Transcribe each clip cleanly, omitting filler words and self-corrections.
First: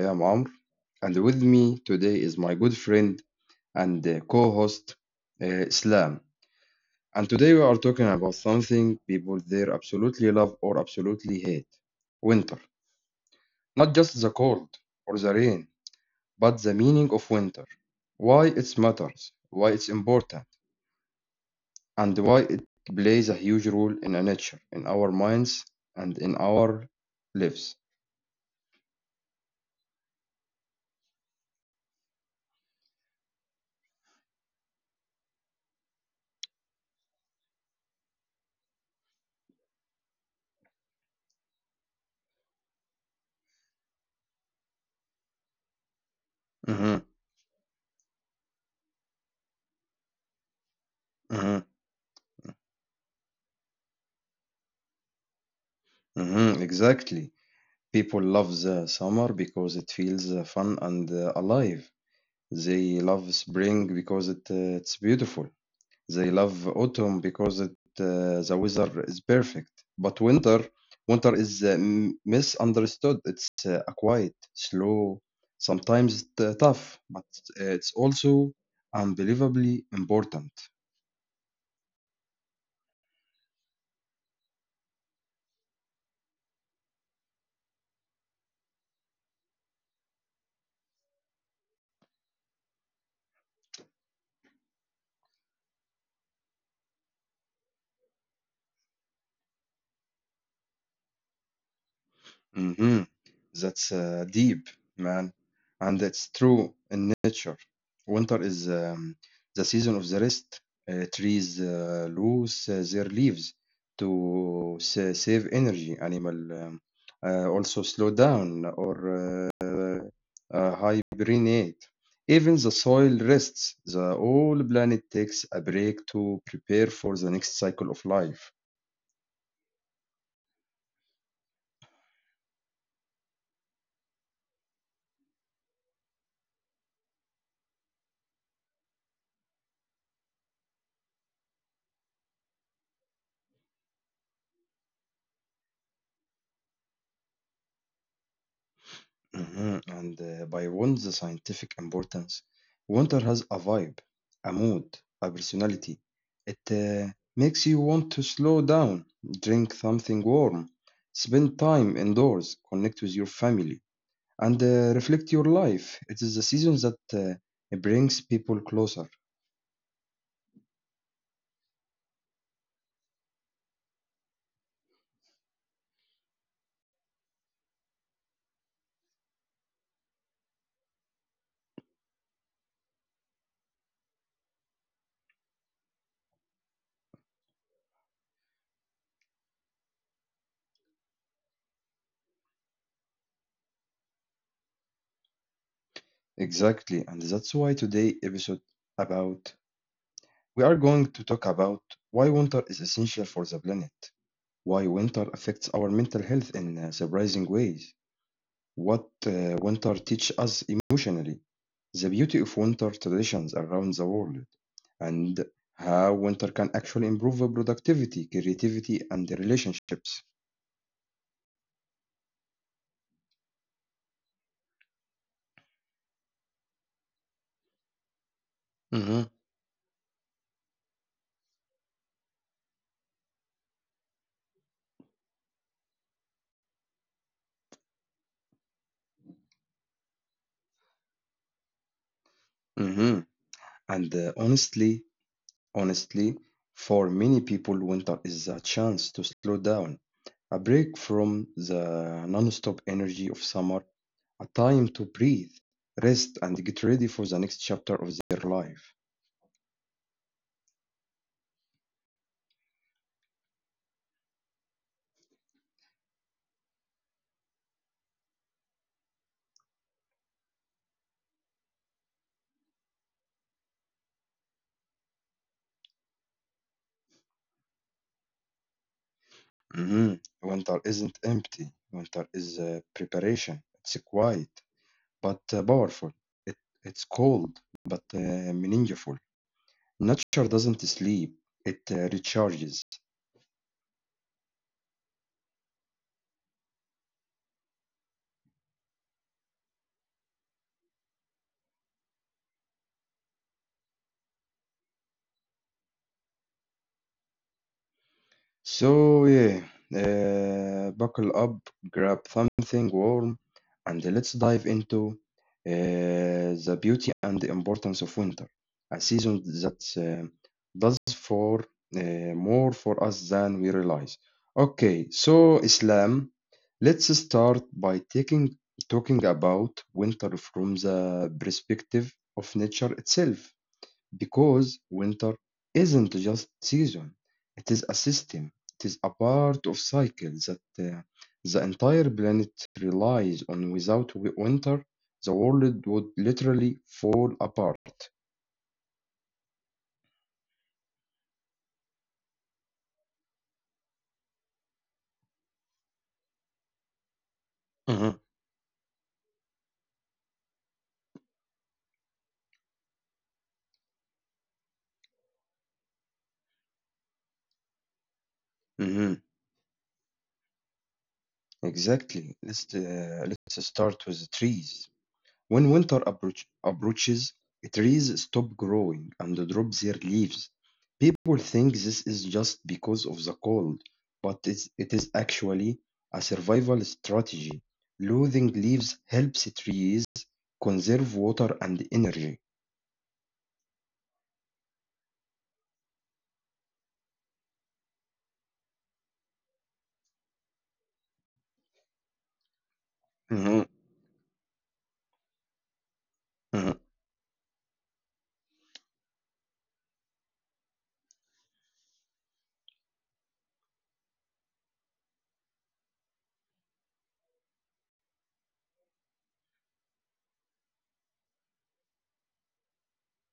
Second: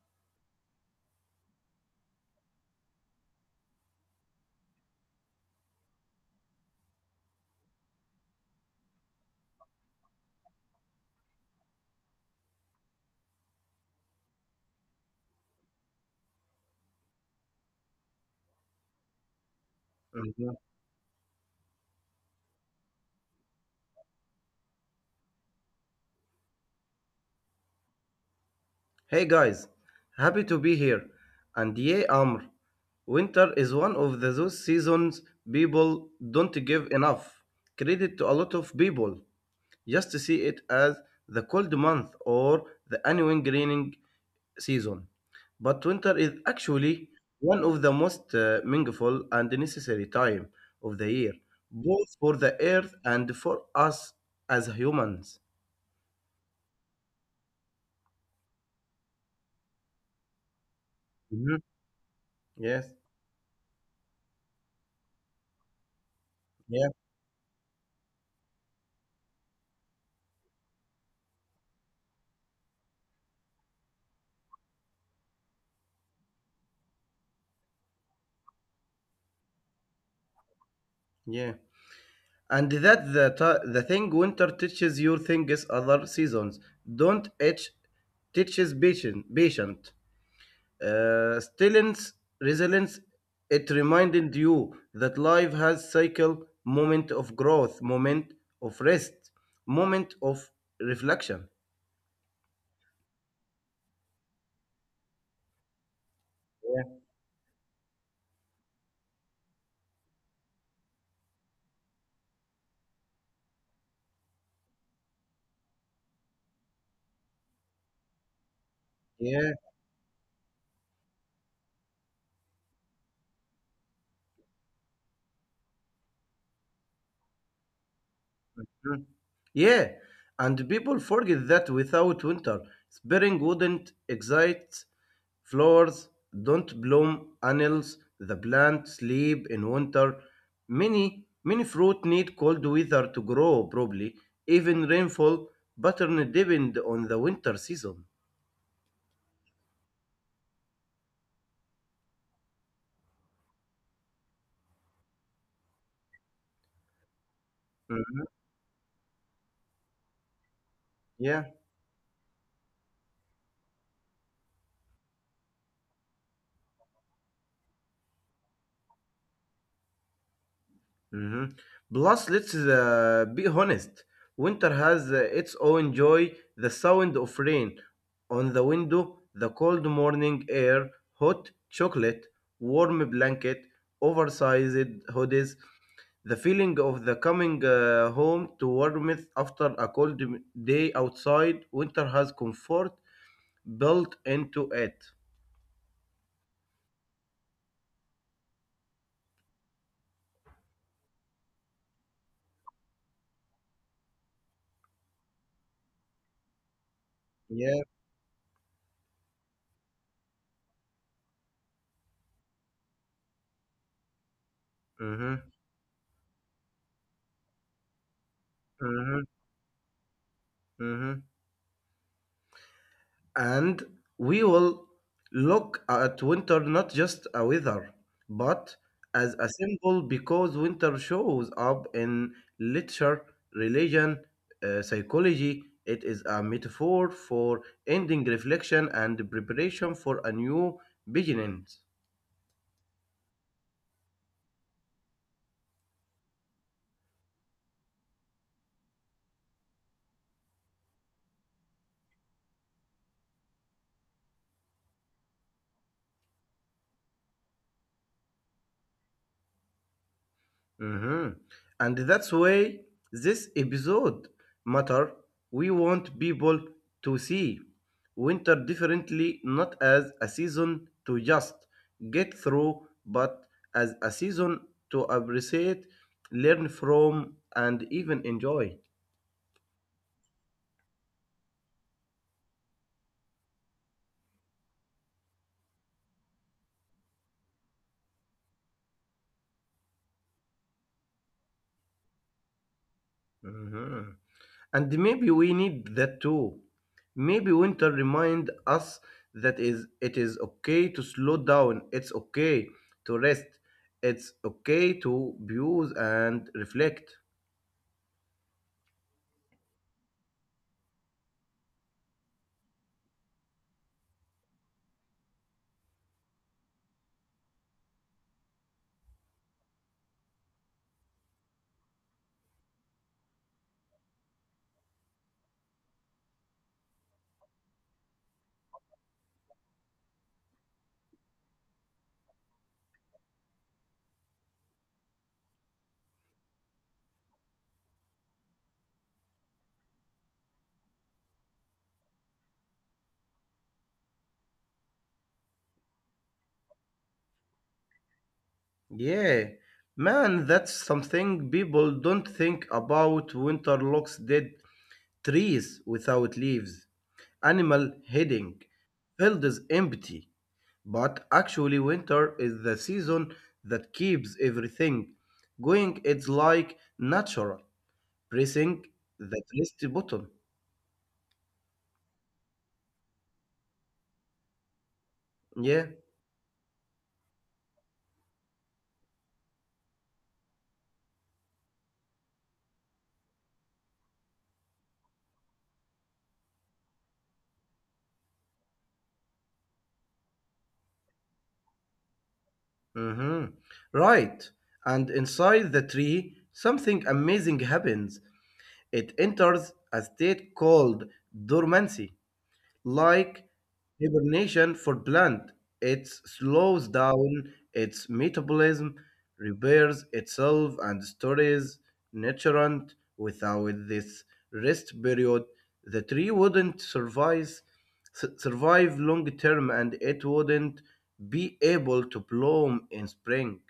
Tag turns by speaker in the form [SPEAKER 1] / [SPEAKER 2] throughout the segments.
[SPEAKER 1] am Amr, and with me today is my good friend and co-host Islam. And today we are talking about something people there absolutely love or absolutely hate: winter. Not just the cold or the rain, but the meaning of winter, why it matters, why it's
[SPEAKER 2] Mhm.
[SPEAKER 1] important, and why it plays a huge role in our nature, in our minds, and in our lives.
[SPEAKER 2] Hey guys, happy to be here. And yeah, Amr, winter is one of those seasons people don't give enough credit to a lot of people. Just to see it as the cold month or the annual greening season. But winter is actually
[SPEAKER 1] Mhm,
[SPEAKER 2] one of the most meaningful and necessary time of the year,
[SPEAKER 1] mhm,
[SPEAKER 2] both for the earth and for us as humans.
[SPEAKER 1] mhm, Exactly. People love the summer because it feels fun and
[SPEAKER 2] Mhm.
[SPEAKER 1] alive.
[SPEAKER 2] Yes.
[SPEAKER 1] They love spring because it's beautiful. They love
[SPEAKER 2] Yeah.
[SPEAKER 1] autumn because the weather is perfect. But winter is misunderstood. It's a quiet, slow, sometimes tough, but it's also unbelievably important.
[SPEAKER 2] Yeah. And the thing winter teaches you things other seasons don't, it teaches patient stillness, resilience. It reminded you that life has cycle, moment of growth, moment of rest, moment of reflection.
[SPEAKER 1] hmm That's deep, man. And it's
[SPEAKER 2] Yeah.
[SPEAKER 1] true in nature. Winter is the season of the rest. Trees lose their leaves to save energy. Animal um, also slow down or
[SPEAKER 2] Yeah.
[SPEAKER 1] uh, hibernate. Even the soil rests. The whole planet takes a break to prepare for the next cycle of life.
[SPEAKER 2] Mm. Yeah, and people forget that without winter, spring wouldn't excite flowers, don't bloom annals, the plant sleep in winter. Many fruit need cold weather to grow properly. Even rainfall pattern depend on the winter season.
[SPEAKER 1] Mhm, And by Wund's scientific importance, winter has a vibe, a mood, a personality. It makes you
[SPEAKER 2] Mhm.
[SPEAKER 1] want to slow down, drink something warm,
[SPEAKER 2] Yeah.
[SPEAKER 1] spend time indoors, connect with your family, and reflect your life. It is the season that brings people closer.
[SPEAKER 2] Mhm. Plus, let's be honest. Winter has its own joy. The sound of rain on the window, the cold morning air, hot chocolate, warm blanket, oversized hoodies, the feeling of the coming home to warmth after a day outside. Winter has comfort built into it.
[SPEAKER 1] Exactly, and that's why today episode about we are going to talk about why winter is essential for the planet. Why winter affects our mental health in surprising
[SPEAKER 2] Yeah.
[SPEAKER 1] ways, what winter teach us emotionally, the beauty of winter traditions around the world,
[SPEAKER 2] Mm-hmm.
[SPEAKER 1] and how winter can actually improve our productivity, creativity,
[SPEAKER 2] Mm-hmm.
[SPEAKER 1] and the relationships.
[SPEAKER 2] Mm-hmm. And we will look at winter not just a weather, but as
[SPEAKER 1] hmm
[SPEAKER 2] a symbol, because winter shows up in literature, religion, psychology. It is a metaphor for ending, reflection, and preparation for a new beginning.
[SPEAKER 1] hmm And honestly, for many people, winter is a chance to slow down, a break from the non-stop energy of summer, a time to breathe, rest, and get ready for the next chapter of their life.
[SPEAKER 2] Hmm. And that's why this episode matter. We want people to see winter differently, not as a season to just get through, but as a season to appreciate, learn from, and even enjoy.
[SPEAKER 1] Mhm. Winter isn't empty. Winter is preparation. It's quiet but powerful. It, it's cold but meaningful. Nature doesn't sleep. It recharges.
[SPEAKER 2] Mhm. And maybe we need that too. Maybe winter remind us that is okay to slow down, it's okay to rest, it's okay to pause and reflect.
[SPEAKER 1] So yeah, buckle up, grab something warm, and let's dive into the beauty and the importance of winter, a season that does for uh, more for us than we realize. Okay, so Islam, let's start by taking talking about winter from the perspective of nature itself. Because winter isn't just season, it is a system. It is a part of cycle that the entire planet relies on. Without winter, the world would literally fall apart.
[SPEAKER 2] Yeah. Man, that's something people don't think about. Winter looks dead, trees without leaves, animal
[SPEAKER 1] Mhm,
[SPEAKER 2] heading, fields empty. But actually, winter is the season that keeps everything going. It's like natural pressing the
[SPEAKER 1] mhm,
[SPEAKER 2] rest button.
[SPEAKER 1] Exactly. Let's start with the trees.
[SPEAKER 2] Yeah.
[SPEAKER 1] When winter approaches, trees stop growing and drop their leaves. People think this is just because of the cold, but it is actually a survival strategy. Losing leaves helps trees conserve water and energy.
[SPEAKER 2] Hmm. Right. And inside the tree, something amazing happens. It enters a state called dormancy, like
[SPEAKER 1] Mhm,
[SPEAKER 2] hibernation for plant. It slows
[SPEAKER 1] mhm.
[SPEAKER 2] down its metabolism, repairs itself, and stores nutrient. Without this rest period, the tree wouldn't survive long term, and it wouldn't be able to bloom in spring.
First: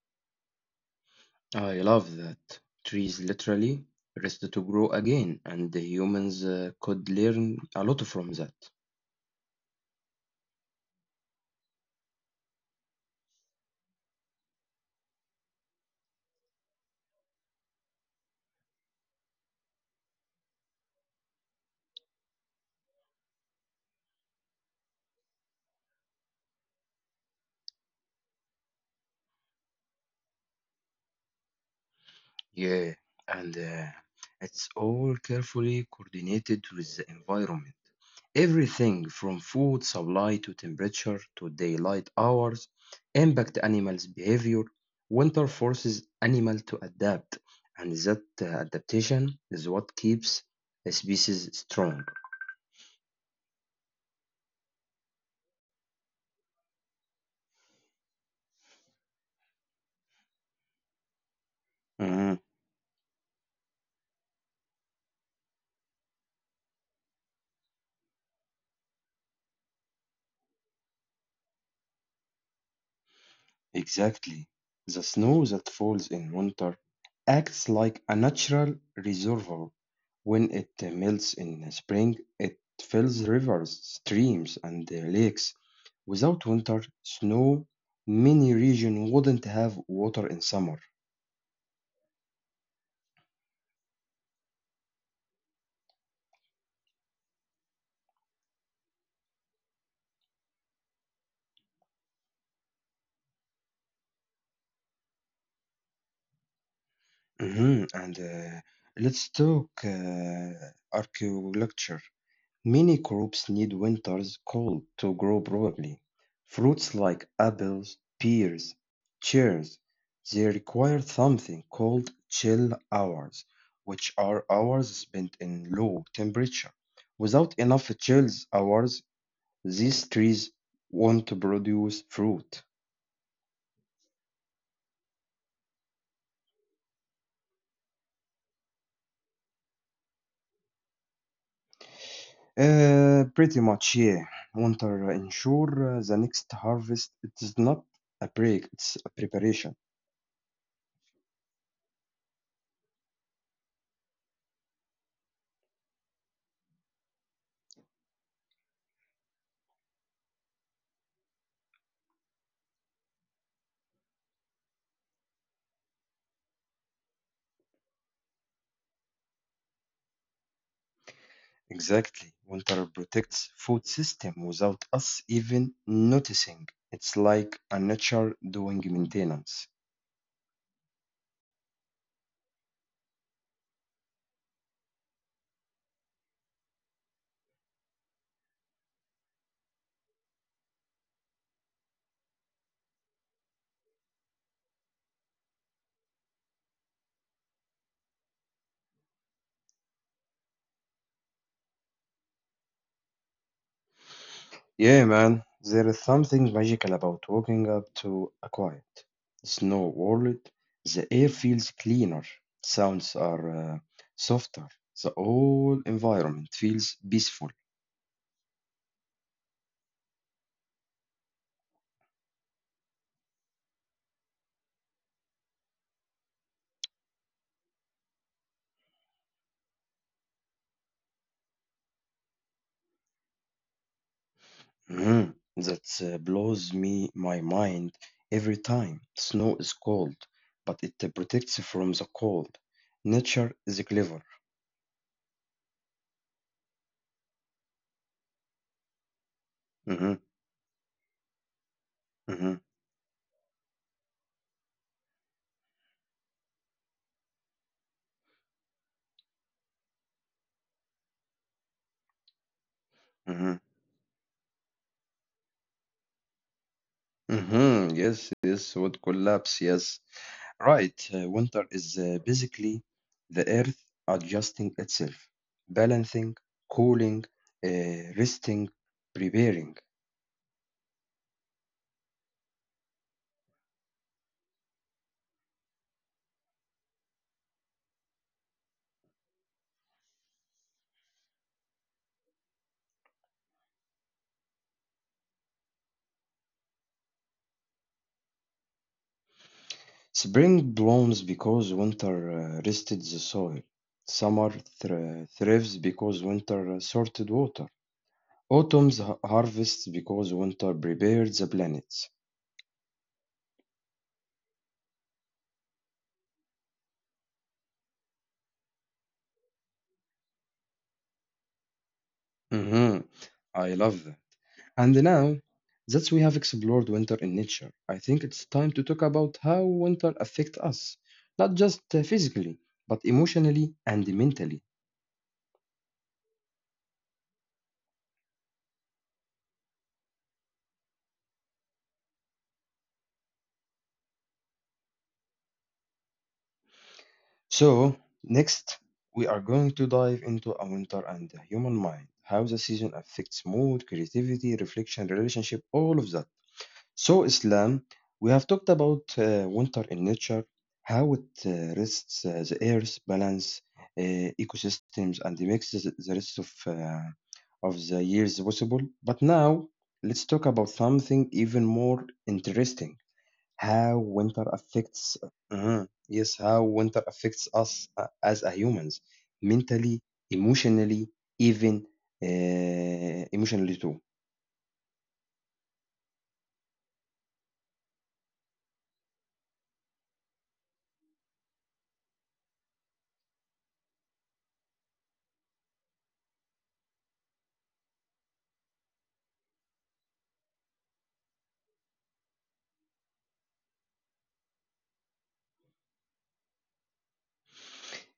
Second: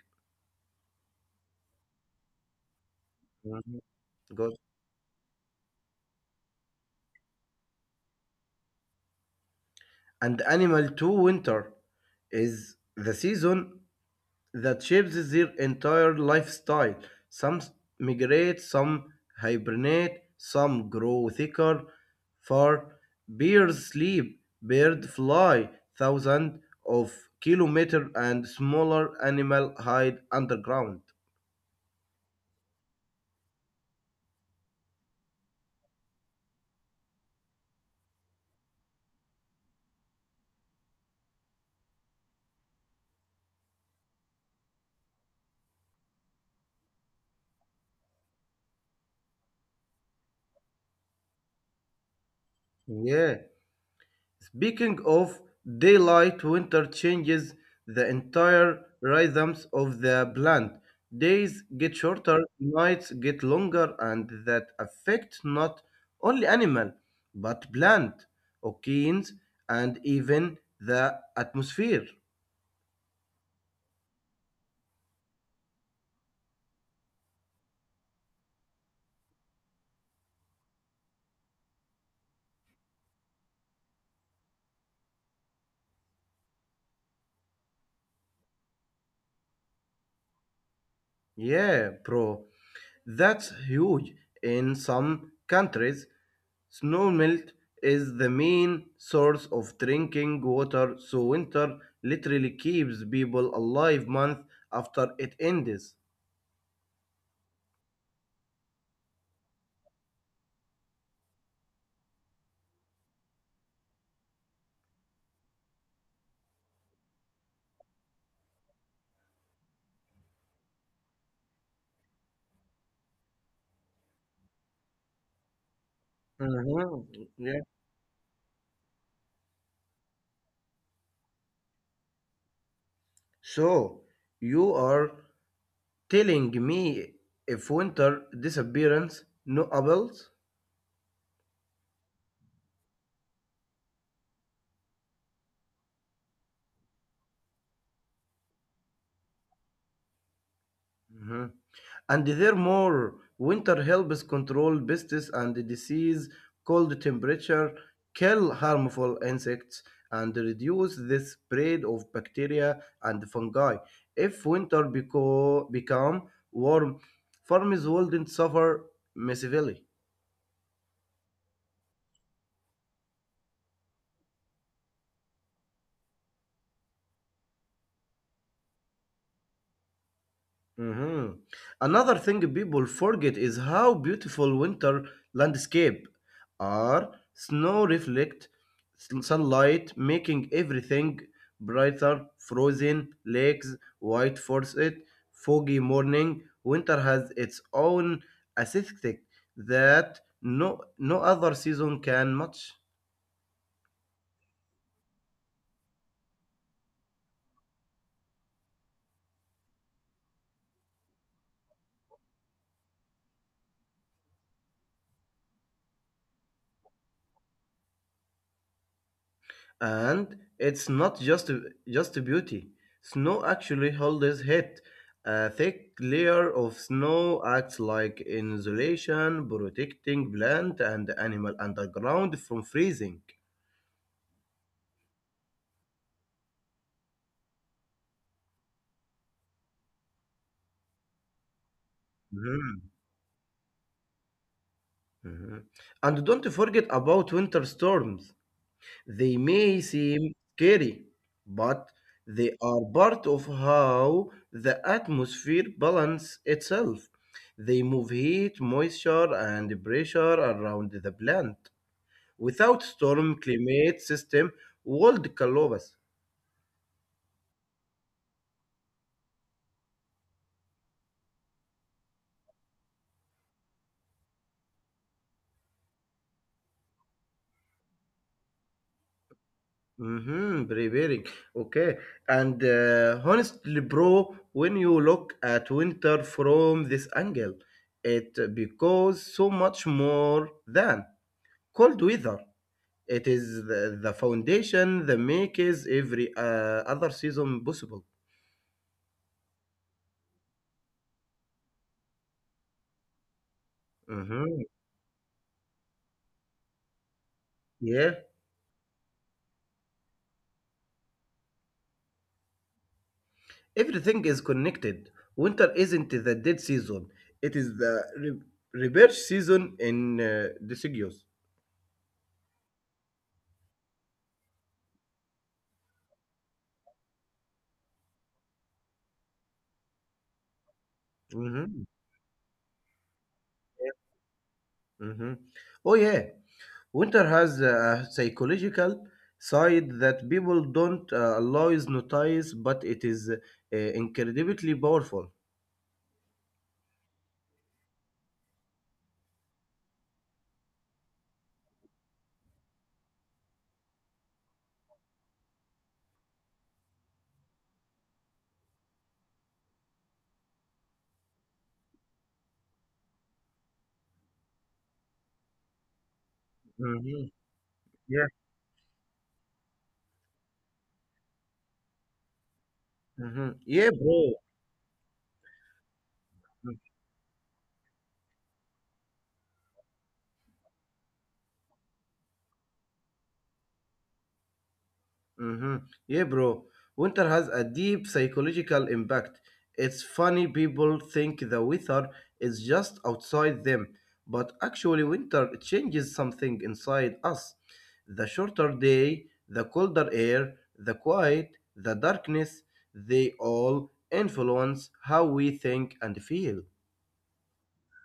[SPEAKER 1] I love that. Trees
[SPEAKER 2] Mhm.
[SPEAKER 1] literally rest
[SPEAKER 2] Good.
[SPEAKER 1] to grow again, and the humans could learn a lot from that.
[SPEAKER 2] And animal to winter is the season that shapes their entire lifestyle. Some migrate, some hibernate, some grow thicker. For bears sleep, bird fly thousands of kilometers, and smaller animal hide underground.
[SPEAKER 1] Yeah, and it's all carefully coordinated with the environment. Everything from food supply to temperature to daylight hours impact animals' behavior. Winter forces animal to adapt, and that adaptation is what keeps a species strong.
[SPEAKER 2] Yeah, speaking of, daylight winter changes the entire rhythms of the plant. Days get shorter, nights get longer, and that affect not only animal but plant, oceans, and even the atmosphere.
[SPEAKER 1] Exactly. The snow that falls in winter acts like a natural reservoir. When it melts in spring, it fills rivers, streams, and lakes. Without winter snow, many regions wouldn't have water in summer.
[SPEAKER 2] Yeah, bro, that's huge in some countries. Snow melt is the main source of drinking water, so winter literally keeps people alive month after it ends.
[SPEAKER 1] Mhm, And let's talk archaeology. Many crops need winters cold to grow properly. Fruits like apples, pears, cherries, they require something called chill hours, which are hours spent in low temperature.
[SPEAKER 2] Mhm.
[SPEAKER 1] Without
[SPEAKER 2] Yeah.
[SPEAKER 1] enough chill hours, these trees won't produce fruit.
[SPEAKER 2] So you are telling me if winter disappearance, no apples?
[SPEAKER 1] Pretty much, yeah. Winter ensure the next harvest. It is not a break, it's a preparation.
[SPEAKER 2] Mhm. And therefore, winter helps control pests and disease. Cold temperature kill harmful insects and reduce the spread of bacteria and fungi. If become warm, farmers wouldn't suffer massively.
[SPEAKER 1] Exactly. Winter protects food system without us even noticing. It's like a nature doing maintenance.
[SPEAKER 2] Mhm. Another thing people forget is how beautiful winter landscape are. Snow reflect sunlight, making everything brighter. Frozen lakes, white forest, foggy morning. Winter has its own aesthetic that no other season can match.
[SPEAKER 1] Yeah, man. There is something magical about waking up to a quiet, snow world. The air feels cleaner. Sounds are softer. The whole environment feels peaceful.
[SPEAKER 2] And it's not just beauty. Snow actually holds heat. A thick layer of snow acts like insulation, protecting plant and animal underground from freezing.
[SPEAKER 1] Mhm. That blows me my mind every time. Snow is cold, but it protects from the cold.
[SPEAKER 2] Mhm.
[SPEAKER 1] Nature is clever.
[SPEAKER 2] Mhm. And don't forget about winter storms. They may
[SPEAKER 1] hmm
[SPEAKER 2] seem scary, but they
[SPEAKER 1] hmm
[SPEAKER 2] are part of how the atmosphere balances itself. They move heat, moisture, and pressure around the plant. Without storm
[SPEAKER 1] hmm
[SPEAKER 2] climate system, world collapse.
[SPEAKER 1] Yes, yes, would collapse. Yes, right. Winter is basically the earth adjusting itself, balancing, cooling, resting, preparing.
[SPEAKER 2] Mm-hmm, preparing. Okay. And honestly, bro, when you look at winter from this angle, it becomes so much more than cold weather. It is the foundation that makes every other season possible.
[SPEAKER 1] Spring blooms because winter rested the soil. Summer
[SPEAKER 2] Mhm.
[SPEAKER 1] thrives because winter sorted water.
[SPEAKER 2] Yeah,
[SPEAKER 1] Autumn harvests because winter prepared the planets.
[SPEAKER 2] everything is connected. Winter isn't the dead season; it is the rebirth season in deciduous.
[SPEAKER 1] hmm I love that. And now that we have explored winter in nature, I think it's time to talk about how winter affects us, not just
[SPEAKER 2] Mhm.
[SPEAKER 1] physically, but emotionally and mentally.
[SPEAKER 2] Hmm. Oh yeah, winter has a psychological side that people don't always notice, but it is incredibly powerful.
[SPEAKER 1] So, next, we are going to dive into A Winter and the Human Mind, how the season affects mood, creativity, reflection, relationship, all of that. So, Islam, we have talked about winter in nature, how it rests the earth, balance ecosystems, and makes the rest of
[SPEAKER 2] Mhm.
[SPEAKER 1] of the
[SPEAKER 2] Yeah.
[SPEAKER 1] years possible. But now, let's talk about something even more interesting,
[SPEAKER 2] Mhm. Yeah,
[SPEAKER 1] how
[SPEAKER 2] bro.
[SPEAKER 1] winter affects Mhm. Yes, how winter affects us as a humans mentally, emotionally, even emotionally too.
[SPEAKER 2] Mhm. Yeah, bro. Winter has a deep psychological impact. It's funny people think the weather is just outside them, but actually winter changes something inside us. The shorter day, the colder air, the quiet, the darkness, they all influence how we think and feel.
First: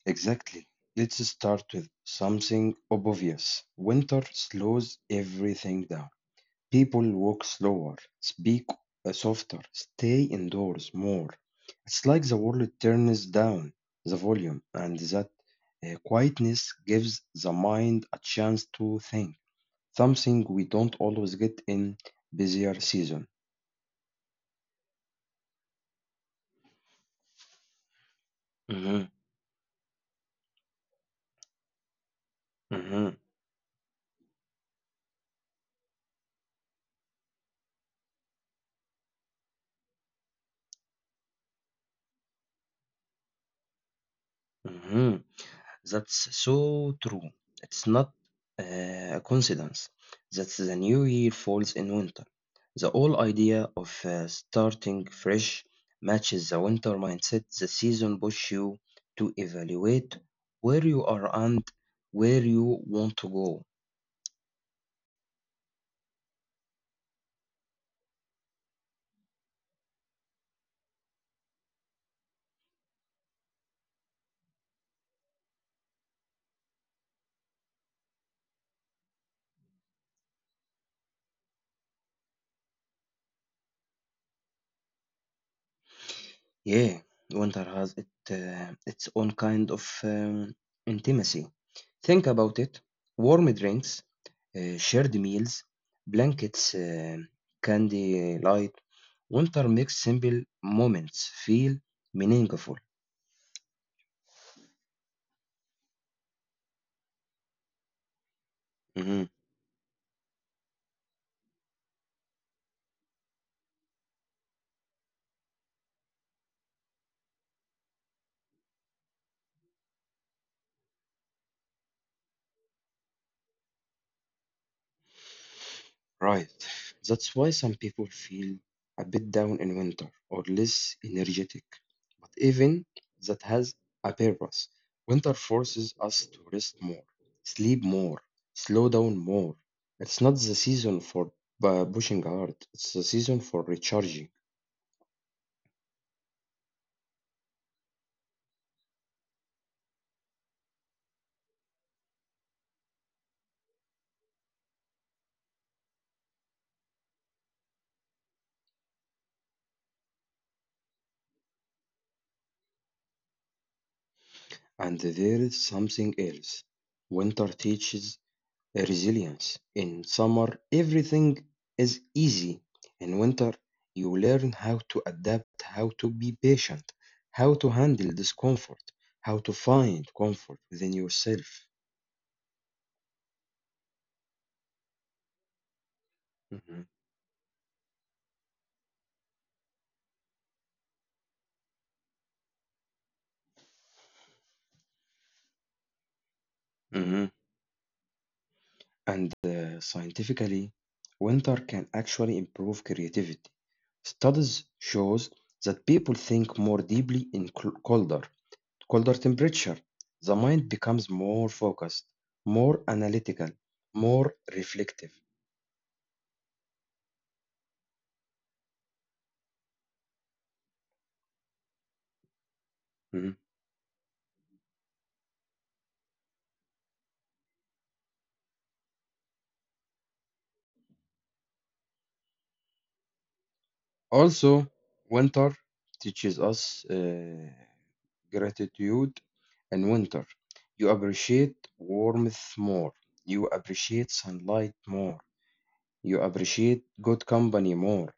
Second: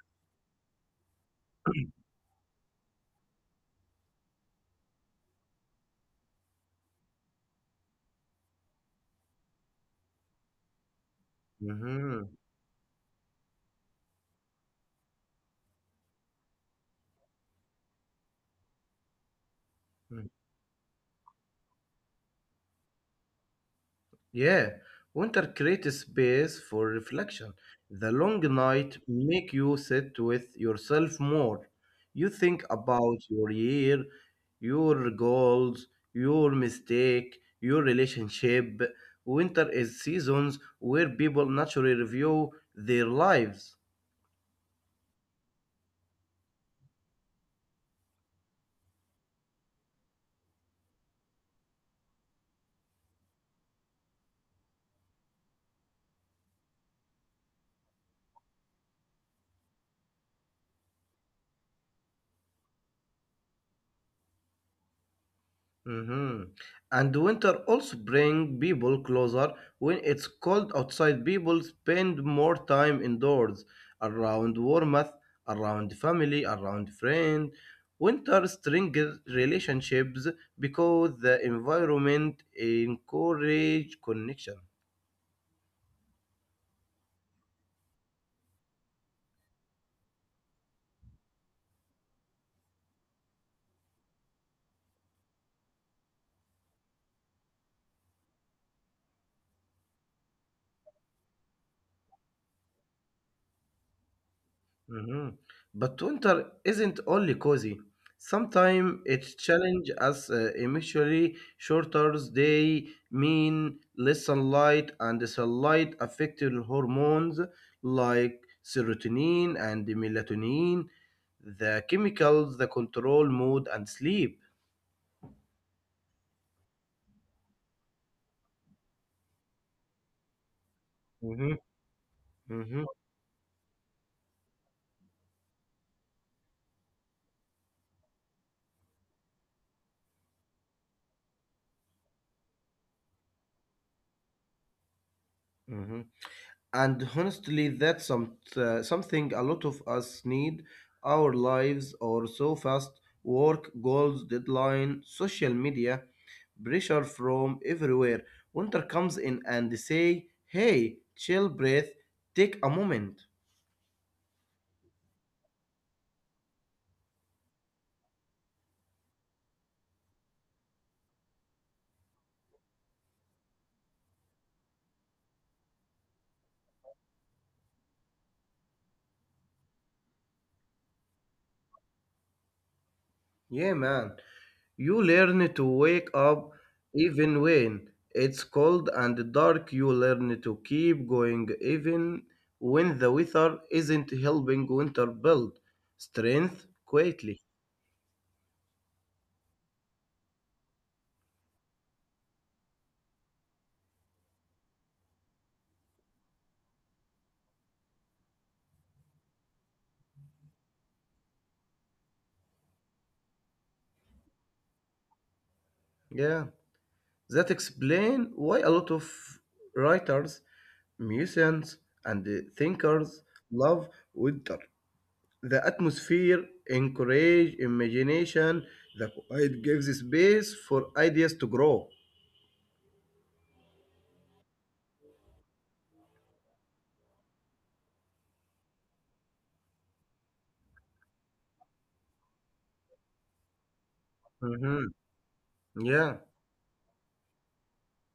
[SPEAKER 1] Exactly. Let's start with something obvious: winter slows everything down. People walk slower, speak softer, stay indoors more. It's like
[SPEAKER 2] Mhm.
[SPEAKER 1] the world turns down the volume, and that quietness gives the mind a chance to think. Something we don't always get in busier season.
[SPEAKER 2] Yeah, winter creates space for reflection. The long night
[SPEAKER 1] Mm-hmm,
[SPEAKER 2] make you sit with yourself more. You think about
[SPEAKER 1] mm-hmm,
[SPEAKER 2] your year, your goals, your mistake, your relationship. Winter is seasons where people naturally review their lives.
[SPEAKER 1] mm-hmm. That's so true. It's not a coincidence that the new year falls in winter. The whole idea of starting fresh matches the winter mindset. The season pushes you to evaluate where you are and where you want to go.
[SPEAKER 2] Mm-hmm. And winter also bring people closer. When it's cold outside, people spend more time indoors, around warmth, around family, around friends. Winter strengthens relationships because the environment encourage connection.
[SPEAKER 1] Yeah, winter has its own kind of intimacy. Think about it: warm drinks, shared meals, blankets, candy light. Winter makes simple moments feel meaningful.
[SPEAKER 2] Mhm. But winter isn't only cozy. Sometimes it
[SPEAKER 1] Mm-hmm.
[SPEAKER 2] challenges us emotionally. Shorter day mean less sunlight, and the sunlight affected hormones like serotonin and melatonin, the chemicals that control mood and sleep.
[SPEAKER 1] Right. That's why some people feel a bit down in winter or less
[SPEAKER 2] Mhm.
[SPEAKER 1] energetic. But
[SPEAKER 2] Mhm.
[SPEAKER 1] even that has a purpose. Winter forces us to rest more, sleep more, slow down more. It's not the season for pushing hard, it's the season for recharging.
[SPEAKER 2] Mhm. And honestly, that's something a lot of us need. Our lives are so fast, work, goals, deadline, social media, pressure from everywhere. Winter comes in and they say, hey, chill, breath, take a moment.
[SPEAKER 1] And there is something else. Winter teaches resilience. In summer, everything is easy. In winter, you learn how to adapt, how to be patient, how to handle discomfort, how to find comfort within yourself.
[SPEAKER 2] Yeah, man. You learn to wake up
[SPEAKER 1] Mhm,
[SPEAKER 2] even when it's cold and dark. You learn to keep going even when the weather isn't helping. Winter build strength
[SPEAKER 1] mhm.
[SPEAKER 2] quietly.
[SPEAKER 1] And scientifically, winter can actually improve creativity. Studies shows that people think more deeply in colder temperature, the mind becomes more focused, more analytical, more reflective.
[SPEAKER 2] Yeah, that explain why a lot of writers, musicians, and thinkers
[SPEAKER 1] Mhm.
[SPEAKER 2] love winter. The atmosphere encourage imagination. The quiet gives space for ideas to grow.
[SPEAKER 1] Also, winter teaches us uh, gratitude in winter. You appreciate warmth more. You appreciate sunlight
[SPEAKER 2] Mhm.
[SPEAKER 1] more. You
[SPEAKER 2] Yeah.
[SPEAKER 1] appreciate good company more.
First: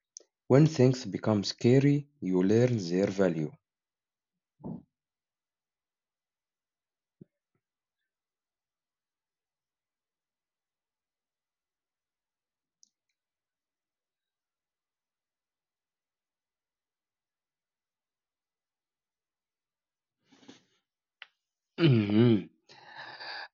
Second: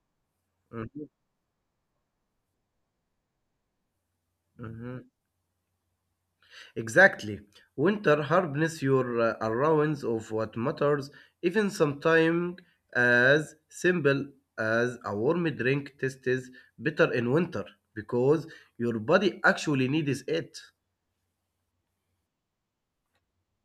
[SPEAKER 1] When things
[SPEAKER 2] Mm-hmm.
[SPEAKER 1] become scary, you learn their value.
[SPEAKER 2] Mhm. Exactly. Winter hardens your allowance of what matters, even sometimes as simple as a warm drink tastes better in winter because your body actually needs it.
[SPEAKER 1] Mhm.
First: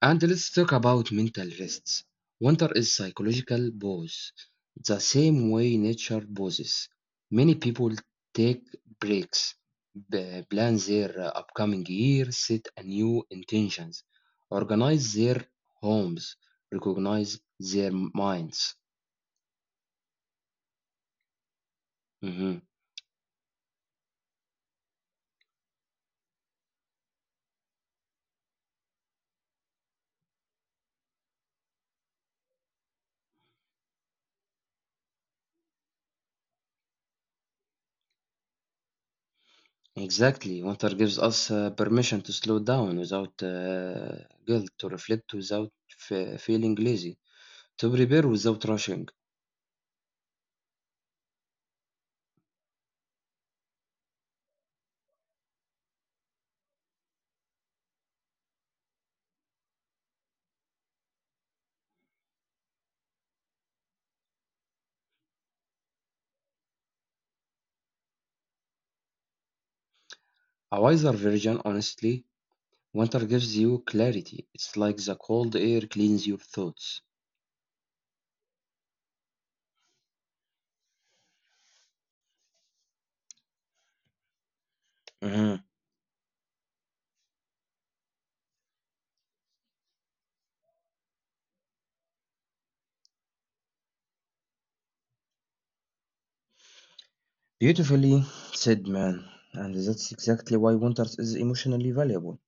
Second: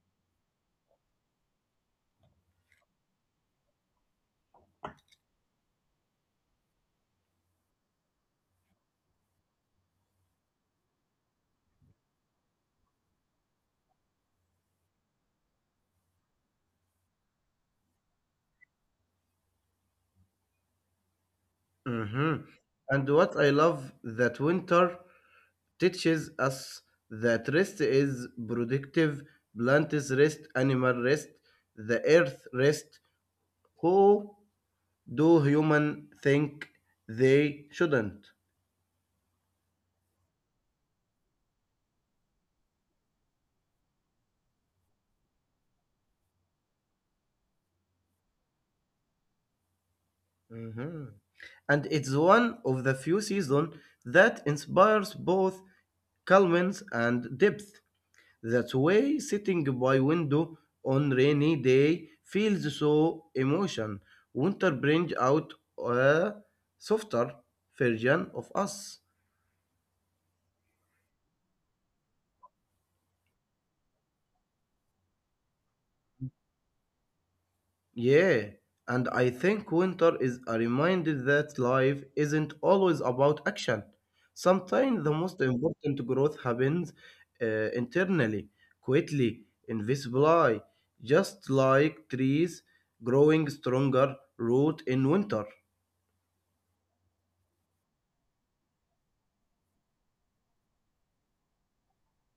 [SPEAKER 1] And let's talk about mental rest. Winter is psychological pause, the same way nature pauses. Many people take breaks, plan their upcoming year, set a new intentions, organize their homes, recognize their minds.
[SPEAKER 2] Mhm.
[SPEAKER 1] Mhm.
[SPEAKER 2] And what I love that winter teaches us that rest is productive, plants rest, animal rest, the earth rest. Do human think they shouldn't.
[SPEAKER 1] Exactly. Winter gives us permission to slow down without guilt, to reflect without feeling lazy, to prepare without rushing.
[SPEAKER 2] Mhm. And it's one of the few seasons that inspires both calmness and depth. That's why sitting by window on rainy day feels so emotion. Winter brings out a softer version of us.
[SPEAKER 1] A wiser version, honestly. Winter gives you clarity. It's like the cold air cleans your thoughts.
[SPEAKER 2] Yeah, and I think winter is a reminder that life isn't always about action. Sometimes the most
[SPEAKER 1] Mhm.
[SPEAKER 2] important growth happens internally, quietly, invisibly, just like trees growing stronger root in winter.
[SPEAKER 1] Beautifully said, man. And that's exactly why winter is emotionally valuable.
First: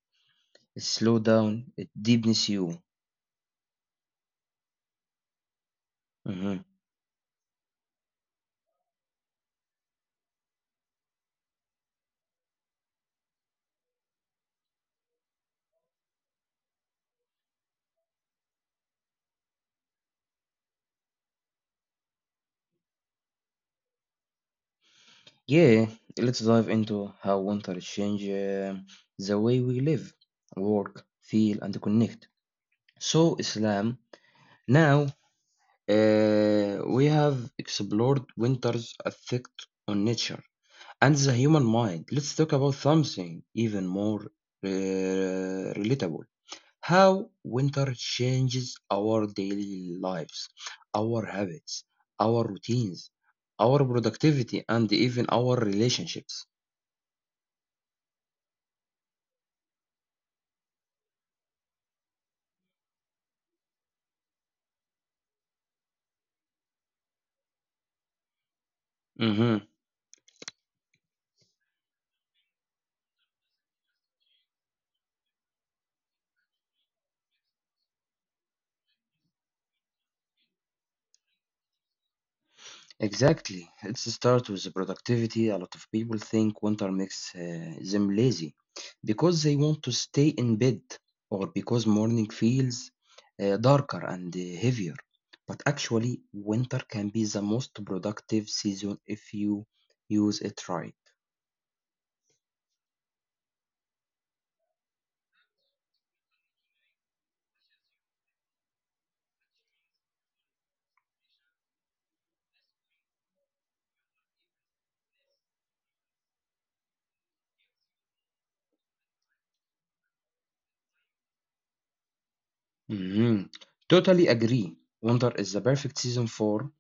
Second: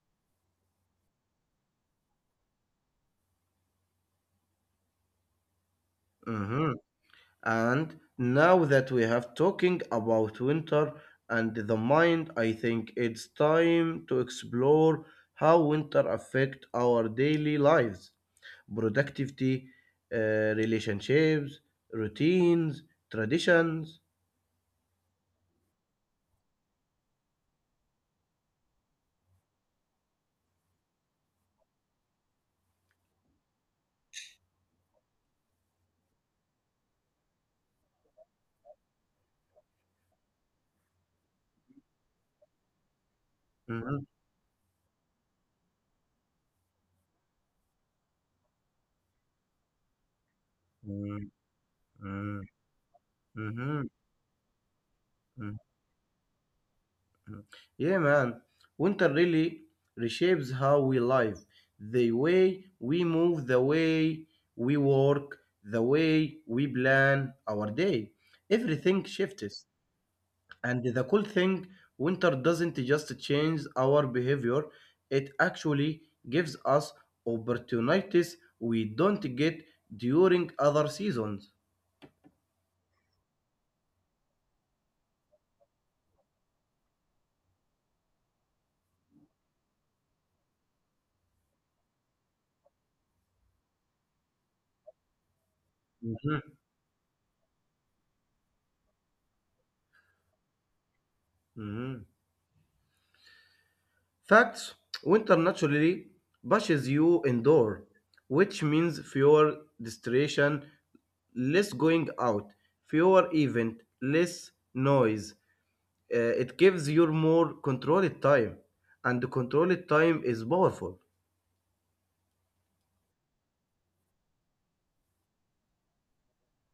[SPEAKER 1] It slows down, it deepens you. Mhm.
[SPEAKER 2] Mm-hmm. And now that we have talking about winter and the mind, I think it's time to explore how winter affect our daily lives, productivity, relationships, routines, traditions.
[SPEAKER 1] Yeah, let's dive into how winter changes the way we live, work, feel, and connect. So, Islam, now we have explored winter's effect on nature and the human mind. Let's talk about something even
[SPEAKER 2] Mhm.
[SPEAKER 1] more uh, relatable. How winter changes our daily lives, our
[SPEAKER 2] Mm,
[SPEAKER 1] habits, our
[SPEAKER 2] mm,
[SPEAKER 1] routines, our
[SPEAKER 2] mhm,
[SPEAKER 1] productivity, and even our
[SPEAKER 2] mhm.
[SPEAKER 1] relationships.
[SPEAKER 2] Yeah, man. Winter really reshapes how we live, the way we move, the way we work, the way we plan our day. Everything
[SPEAKER 1] Mhm.
[SPEAKER 2] shifts. And the cool thing, winter doesn't just change our behavior, it actually gives us opportunities we don't get during other seasons.
[SPEAKER 1] Exactly. Let's start with the productivity. A lot of people think winter makes them lazy because they want to stay in bed or because morning feels darker and heavier. But actually,
[SPEAKER 2] Mhm.
[SPEAKER 1] winter can be the most productive season if you use it right.
[SPEAKER 2] Mhm. Facts, winter naturally pushes you indoor, which means fewer distraction, less going out, fewer event, less noise. It gives you more controlled time, and the controlled time is powerful.
[SPEAKER 1] Mhm. Totally agree. Wonder is the perfect season for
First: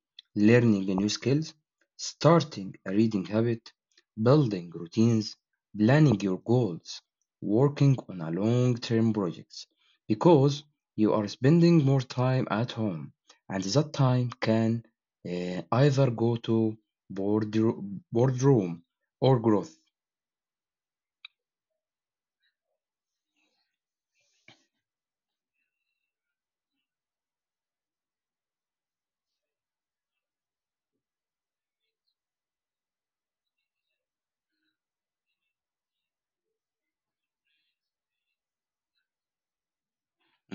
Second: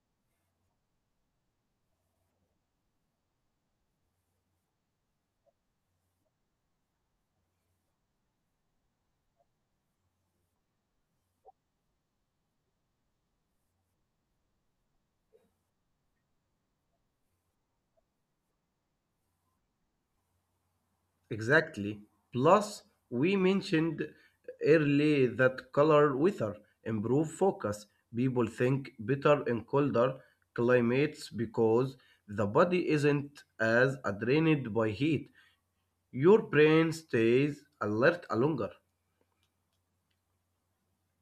[SPEAKER 1] learning new skills, starting a reading habit, building routines, planning your goals, working on a long-term projects because you are spending more time at home and that time can either go to board boardroom or growth.
[SPEAKER 2] Exactly. Plus, we mentioned early that color weather improve focus. People think better in colder climates because the body isn't as drained by heat. Your brain stays alert longer.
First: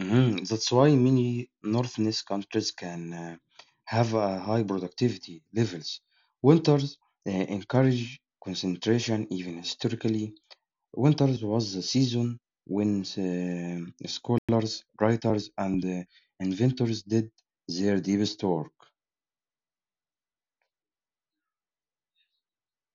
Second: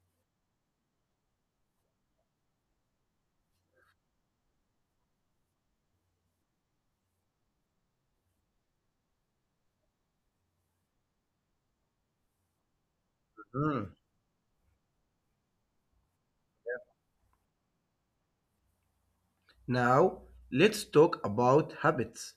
[SPEAKER 1] Mhm. That's why many northerness countries can have a high productivity levels. Winters uh, encourage concentration, even historically. Winters was the season when
[SPEAKER 2] Mm.
[SPEAKER 1] scholars, writers, and inventors did their deepest work.
[SPEAKER 2] Now, let's talk about habits.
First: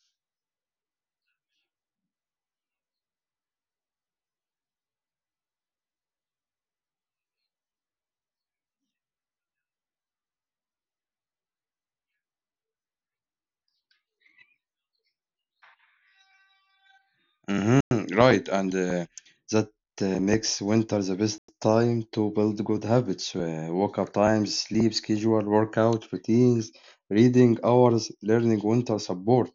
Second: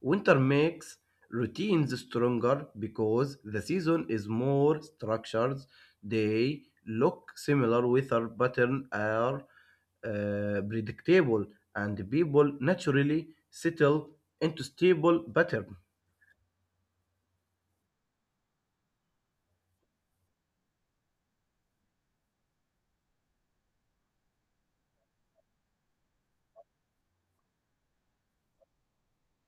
[SPEAKER 2] Winter makes routines stronger because the season is more structured. They look similar, weather patterns are predictable, and people naturally settle into stable pattern.
[SPEAKER 1] Mhm, Right, and that makes winter the best time to build good habits. Wake up times, sleep schedule, workout routines, reading hours, learning winter support.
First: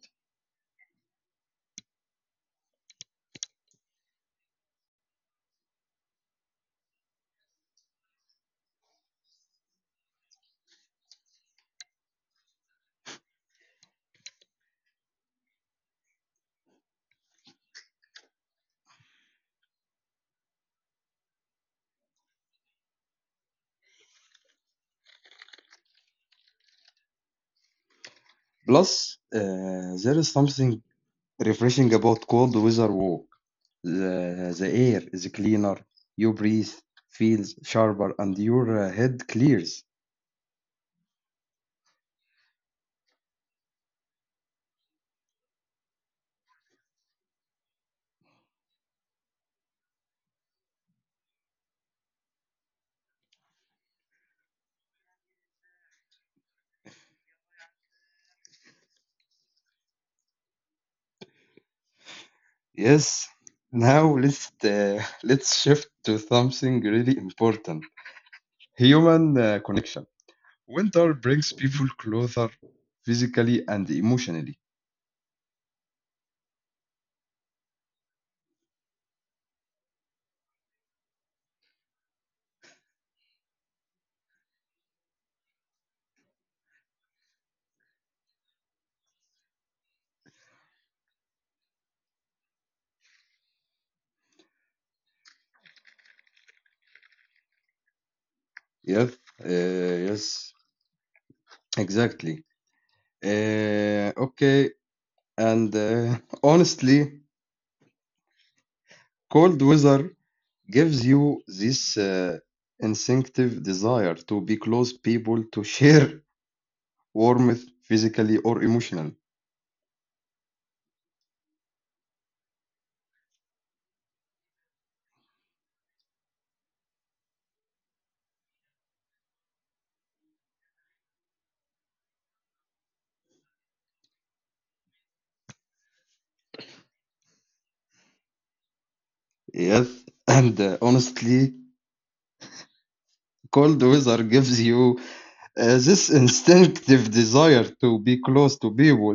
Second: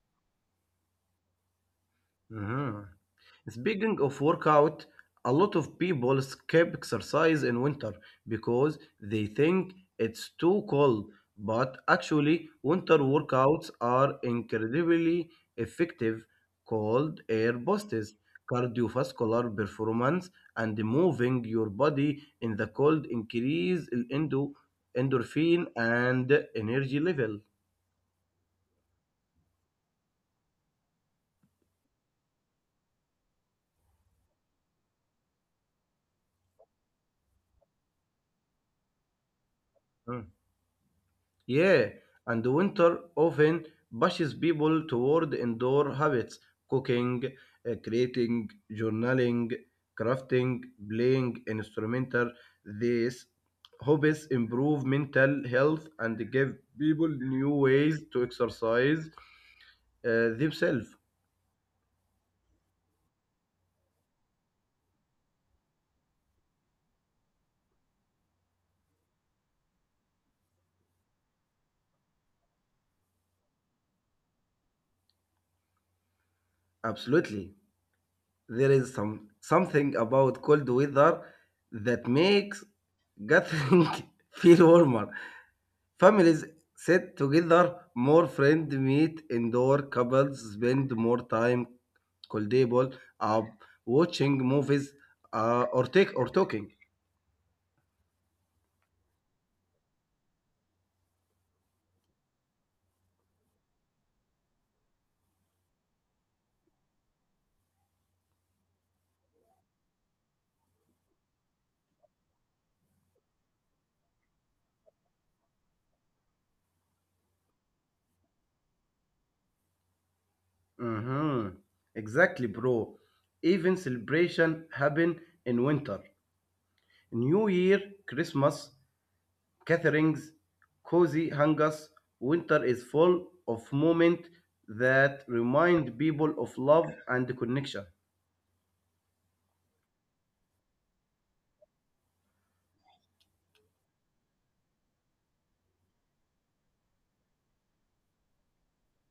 [SPEAKER 2] Mhm. Speaking of workout, a lot of people skip exercise in winter because they think it's too cold, but actually, winter workouts are incredibly effective. Cold air boosts cardiovascular performance, and moving your body in the cold increase endorphin and energy level.
[SPEAKER 1] Plus, there is something refreshing about cold weather walk. The air is cleaner, you breathe, feels sharper, and your head clears.
[SPEAKER 2] Hmm. Yeah, and the winter often pushes people toward indoor habits, cooking, creating, journaling, crafting, playing instrumental. These hobbies improve mental health and give people new ways to exercise themselves.
[SPEAKER 1] Yes, now let's let's shift to something really important: human connection. Winter brings people closer physically and emotionally.
[SPEAKER 2] Absolutely. There is something about cold weather that makes gathering feel warmer. Families sit together more, friends meet indoor, couples spend more time coldable, uh, watching movies or talking.
[SPEAKER 1] Yes, yes, exactly. Uh, okay, and honestly, cold weather gives you this instinctive desire to be close people, to share warmth physically or emotionally.
[SPEAKER 2] Mhm. Exactly, bro. Even celebration happen in winter. New Year, Christmas, gatherings, cozy hangers. Winter is full of moments that remind people of love and connection.
[SPEAKER 1] Yes, and honestly, cold weather gives you this instinctive desire to be close to people,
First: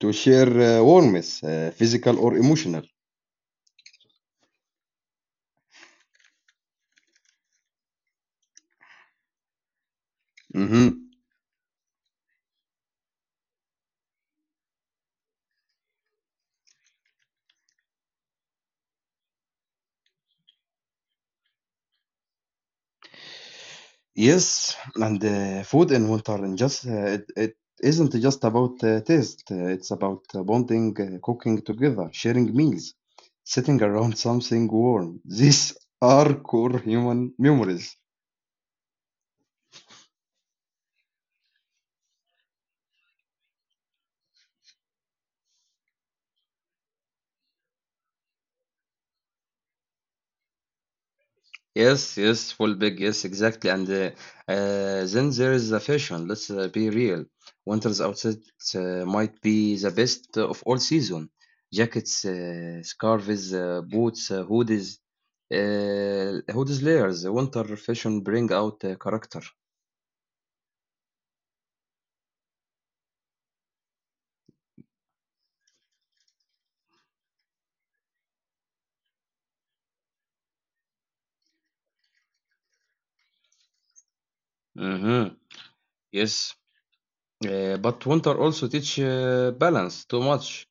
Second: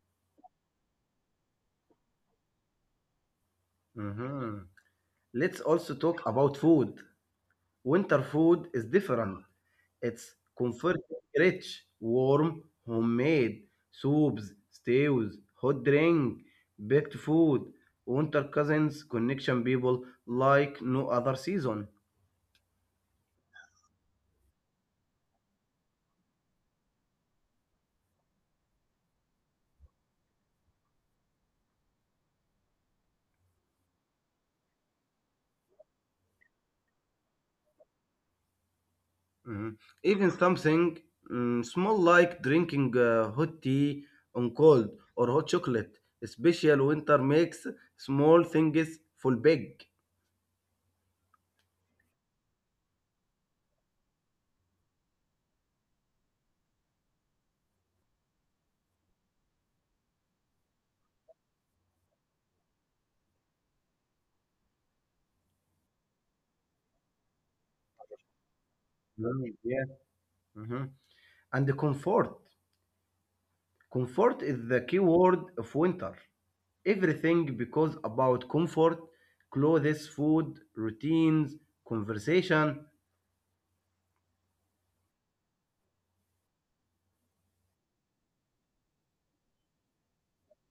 [SPEAKER 1] to share warmth, physical or emotional.
[SPEAKER 2] Mhm. Let's also talk about food. Winter food is different. It's
[SPEAKER 1] hmm
[SPEAKER 2] comforting, rich, warm, homemade soups, stews, hot drink, baked food. Winter cousins connection people like no other season.
[SPEAKER 1] Yes, and food in winter and just it isn't just about taste. It's about bonding, cooking together, sharing meals, sitting around something warm. These are core human memories.
[SPEAKER 2] Mhm. Even something mm, small like drinking hot tea on cold or hot chocolate. Special winter makes small things full big.
[SPEAKER 1] Yes, yes, full big, yes, exactly. And then there is the fashion. Let's be real. Winter's outfit might be the best of all season. Jackets, scarves, boots, hoodies, layers. Winter fashion bring out character.
[SPEAKER 2] Mhm. Yeah. Mhm. And the comfort. Comfort is the key word of winter. Everything becomes about comfort, clothes, food, routines, conversation.
[SPEAKER 1] Mm-hmm. Yes, but winter also teach balance. Too much,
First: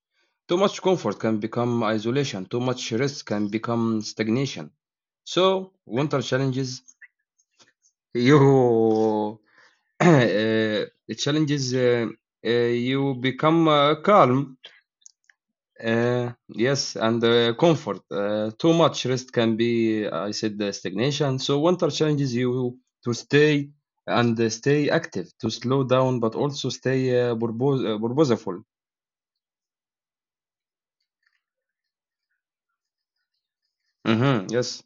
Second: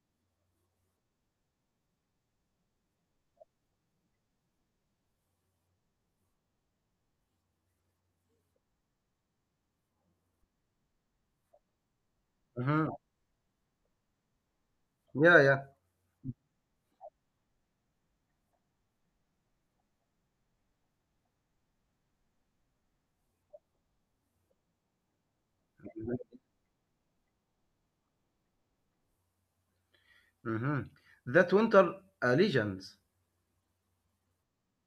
[SPEAKER 1] too much comfort can become isolation. Too much rest can become stagnation. So, winter challenges you uh, challenges. Uh, uh,
[SPEAKER 2] Mhm.
[SPEAKER 1] you become calm.
[SPEAKER 2] Yeah, yeah.
[SPEAKER 1] Yes, and comfort. Too much rest can be, I said, stagnation. So winter challenges you to stay and stay active, to slow down, but also stay purposeful.
[SPEAKER 2] Mhm. That winter allegiance.
[SPEAKER 1] Mhm. Yes.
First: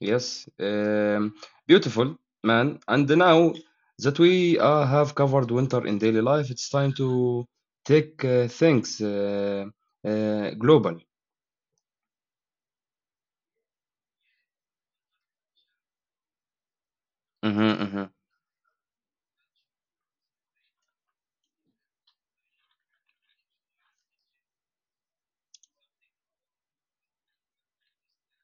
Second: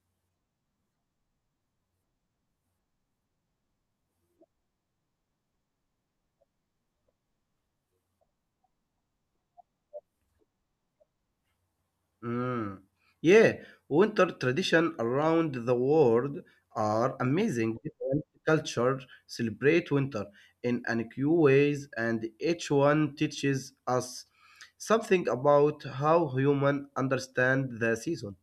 [SPEAKER 1] Yes, beautiful man. And now that we have covered winter in daily life, it's time to take things global.
[SPEAKER 2] Mm. Yeah, winter tradition around the world are amazing.
[SPEAKER 1] Mhm, mhm.
[SPEAKER 2] Different cultures celebrate winter in unique ways, and each one teaches us something about how human understand the season.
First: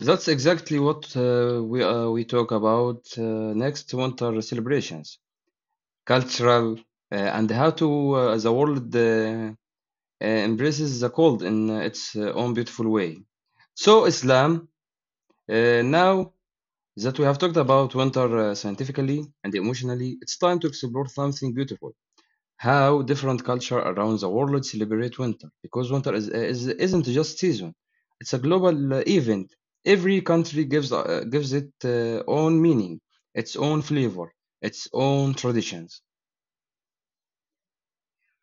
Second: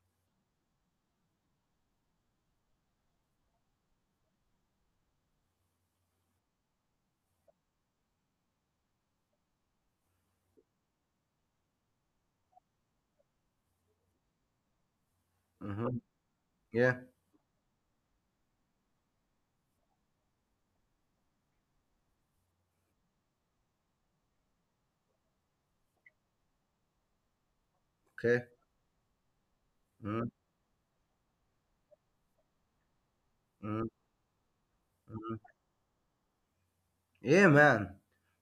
[SPEAKER 1] That's exactly what we talk about next winter celebrations, cultural, and how to the world embraces the cold in its own beautiful way. So Islam,
[SPEAKER 2] Mhm.
[SPEAKER 1] now
[SPEAKER 2] Yeah.
[SPEAKER 1] that we have talked about winter scientifically and emotionally, it's time to explore something beautiful. How different culture around the world celebrate winter. Because winter isn't just season, it's a
[SPEAKER 2] Okay.
[SPEAKER 1] global event. Every
[SPEAKER 2] Mhm.
[SPEAKER 1] country gives, gives it own meaning, its own
[SPEAKER 2] Mhm.
[SPEAKER 1] flavor, its own
[SPEAKER 2] Mhm.
[SPEAKER 1] traditions.
[SPEAKER 2] Yeah, man.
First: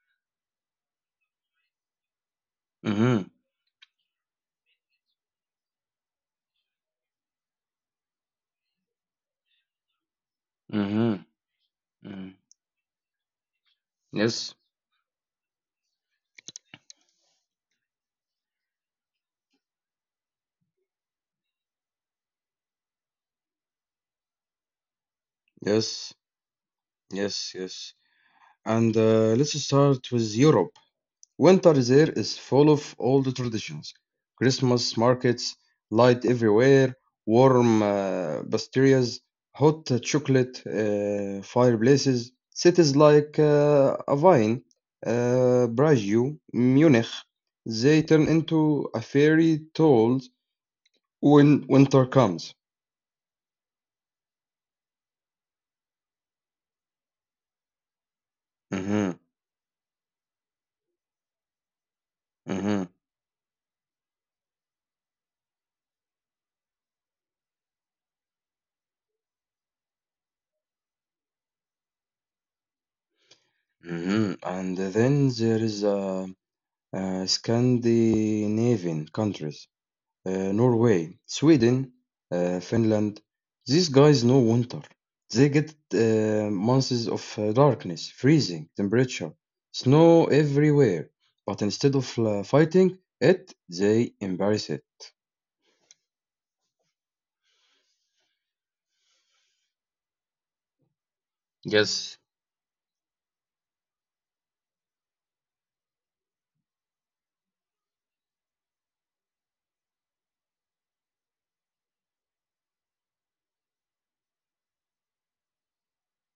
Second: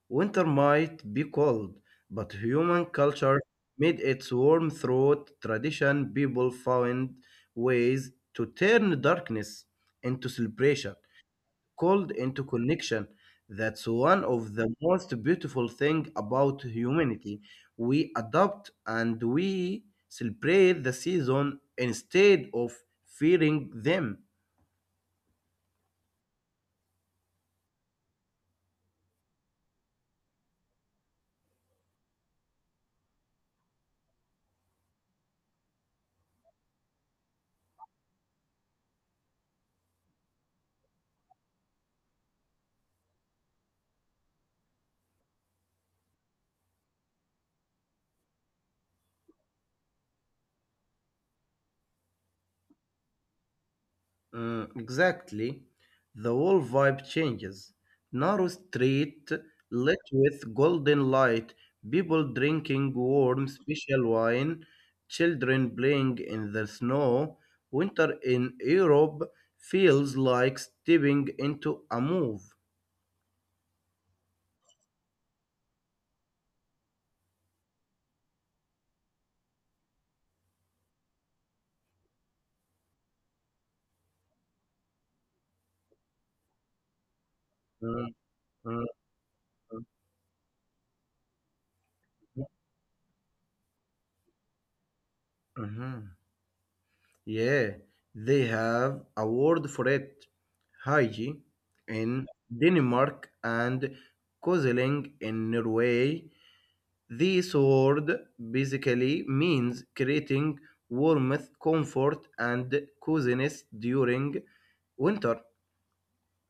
[SPEAKER 2] Winter might be cold, but human
[SPEAKER 1] Mm-hmm,
[SPEAKER 2] culture made its warm throat tradition. People found ways to turn darkness into celebration,
[SPEAKER 1] mm-hmm,
[SPEAKER 2] called
[SPEAKER 1] mm.
[SPEAKER 2] into connection. That's one of
[SPEAKER 1] Yes,
[SPEAKER 2] the most beautiful thing about humanity. We adapt and we celebrate the season instead of fearing them.
[SPEAKER 1] Yes, yes. And let's start with Europe. Winter there is full of old traditions: Christmas markets, light everywhere, warm pastries, hot chocolate, fireplaces. Cities like Avine, Braju, Munich, they turn into a fairy tale when winter comes.
[SPEAKER 2] Mm, exactly. The whole vibe changes. Narrow street
[SPEAKER 1] Hmm.
[SPEAKER 2] lit with golden light, people drinking
[SPEAKER 1] hmm
[SPEAKER 2] warm special wine, children playing in the snow. Winter in Europe feels like stepping into a move.
[SPEAKER 1] And then there is Scandinavian countries, Norway, Sweden, Finland. These guys know winter. They get months of
[SPEAKER 2] Mm,
[SPEAKER 1] darkness,
[SPEAKER 2] mm,
[SPEAKER 1] freezing temperature, snow everywhere. But instead of
[SPEAKER 2] mm,
[SPEAKER 1] fighting it, they embrace it.
[SPEAKER 2] mhm. Yeah, they have a word for it. Hygie in
[SPEAKER 1] Yes,
[SPEAKER 2] Denmark and Kozeling in Norway. This word basically means creating warmth, comfort, and coziness during winter.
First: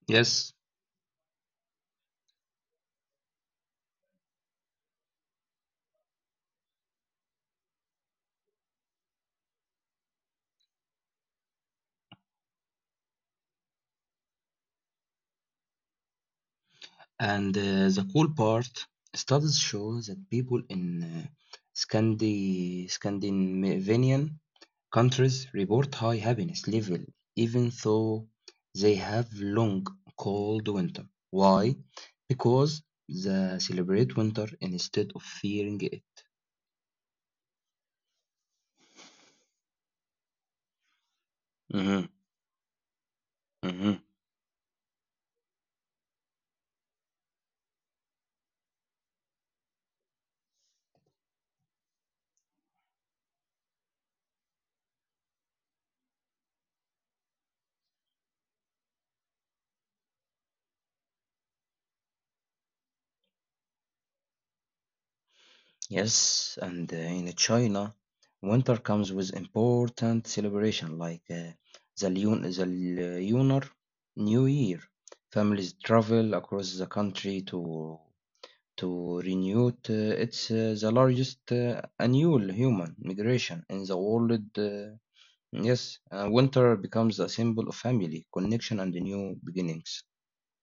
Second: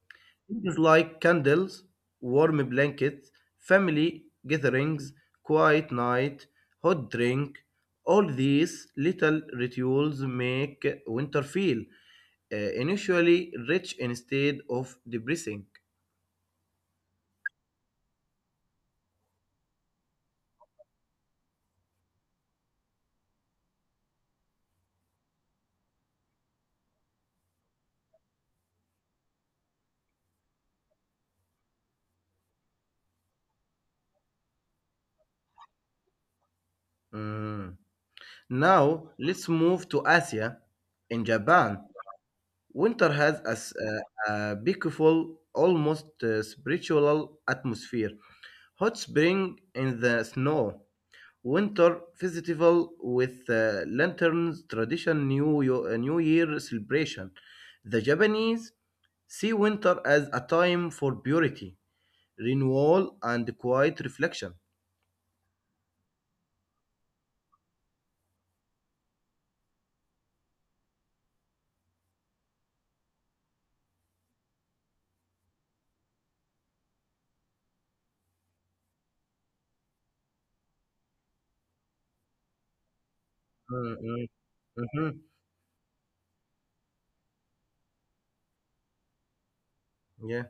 [SPEAKER 1] yes.
[SPEAKER 2] Things like candles, warm blankets, family gatherings, quiet night, hot drink. All these little rituals make winter feel initially rich instead of depressing.
[SPEAKER 1] And the cool part, studies show that people in Scandinavian countries report high happiness level even though they have long cold winter. Why? Because they celebrate winter instead of fearing it.
[SPEAKER 2] Mm. Now let's move to Asia. In Japan,
[SPEAKER 1] Mhm,
[SPEAKER 2] winter has
[SPEAKER 1] mhm.
[SPEAKER 2] a beautiful, almost spiritual atmosphere. Hot spring in the snow, winter festival with lanterns, tradition, New Year celebration. The Japanese see winter as a time for purity, renewal, and quiet reflection.
[SPEAKER 1] Yes, and in China, winter comes with important celebration like the Lunar New Year. Families travel across the country to renew it. It's the largest annual human migration in the
[SPEAKER 2] Mm, mm,
[SPEAKER 1] world.
[SPEAKER 2] mhm.
[SPEAKER 1] Yes, winter becomes a symbol of family, connection, and new beginnings.
[SPEAKER 2] Yeah.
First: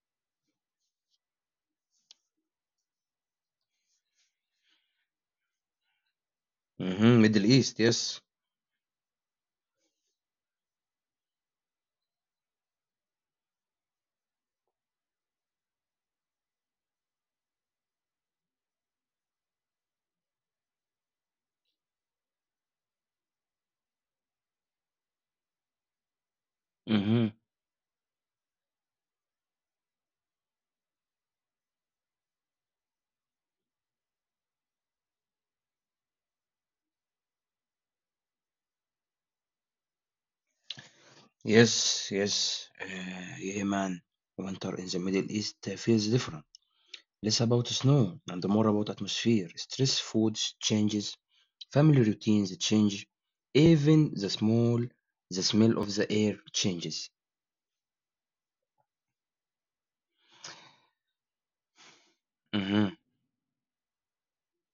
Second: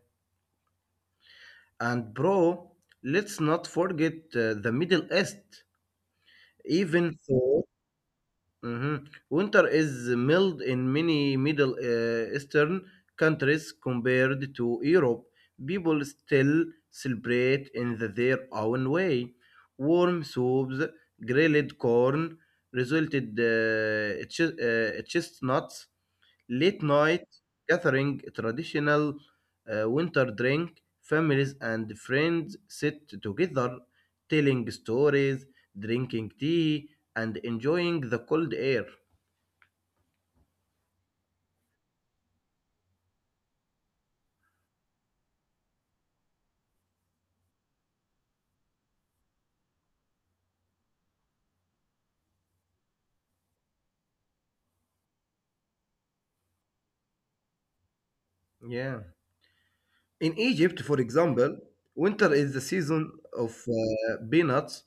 [SPEAKER 2] And bro, let's not forget the Middle East. Even
[SPEAKER 1] Hmm. Middle
[SPEAKER 2] though
[SPEAKER 1] East, yes.
[SPEAKER 2] Mhm. Winter is mild in many Middle Eastern countries compared to Europe. People still celebrate in their own way. Warm soups, grilled corn, resulted chestnuts, late
[SPEAKER 1] Mm-hmm.
[SPEAKER 2] night gathering, traditional winter drink, families and friends sit together, telling stories, drinking tea, and enjoying the cold air.
[SPEAKER 1] Yes, yes, yeah, man. Winter in the Middle East feels different. Less about snow and more about atmosphere, stress, food changes, family routines change, even the small, the smell of the air changes.
[SPEAKER 2] Yeah. In Egypt, for example, winter is the
[SPEAKER 1] Mm-hmm,
[SPEAKER 2] season of peanuts,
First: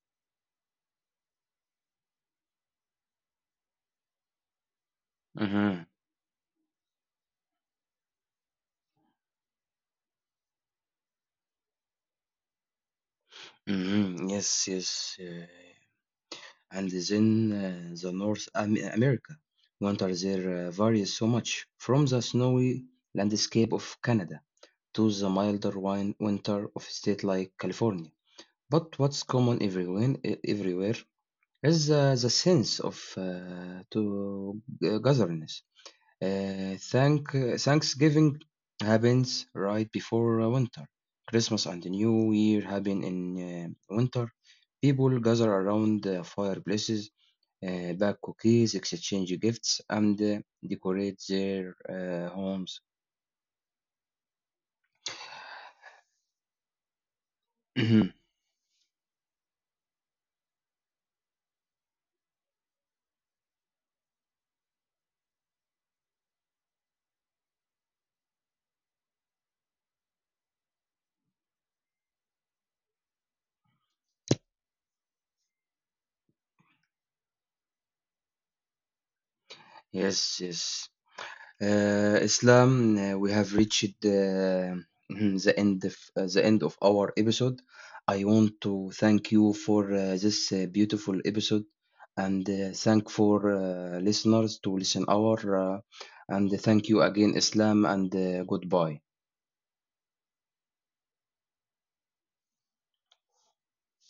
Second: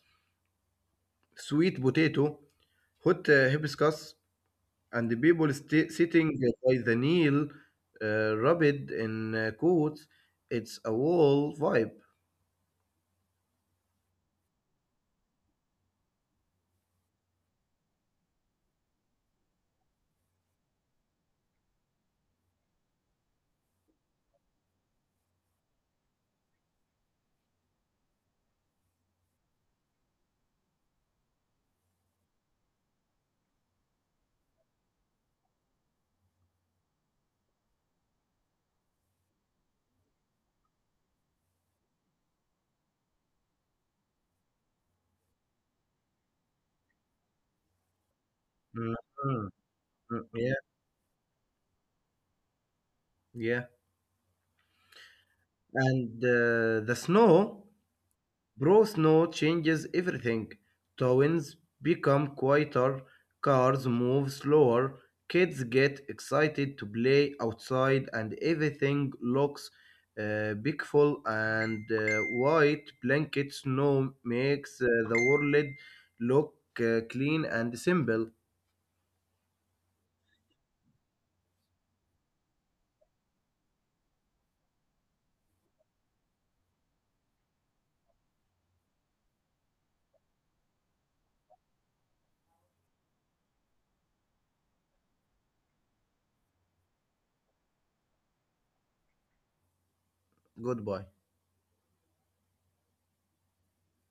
[SPEAKER 2] sweet potato, hot hibiscus, and the people
[SPEAKER 1] mm-hmm,
[SPEAKER 2] sitting by the Nile, rubbed in coats. It's a wall vibe.
[SPEAKER 1] mm-hmm. Yes, yes. And then the North America. Winters there varies so much from the snowy landscape of Canada to the milder winter of a state like California. But what's common everywhere is the sense of togetherness. Thanksgiving happens right before winter. Christmas and the New Year happen in winter. People gather around fireplaces, bake cookies,
[SPEAKER 2] Mhm.
[SPEAKER 1] exchange gifts, and
[SPEAKER 2] Mm. Yeah,
[SPEAKER 1] decorate their homes.
[SPEAKER 2] yeah. And the snow. Bro, snow changes everything. Towns become quieter, cars move slower, kids get excited to play outside, and everything looks beautiful and white. Blanket snow makes the world look clean and simple.
[SPEAKER 1] Yes, yes. Islam, we have reached the end of our episode. I want to thank you for this beautiful episode, and thank for listeners to listen our, and thank you again, Islam, and goodbye.
[SPEAKER 2] Goodbye.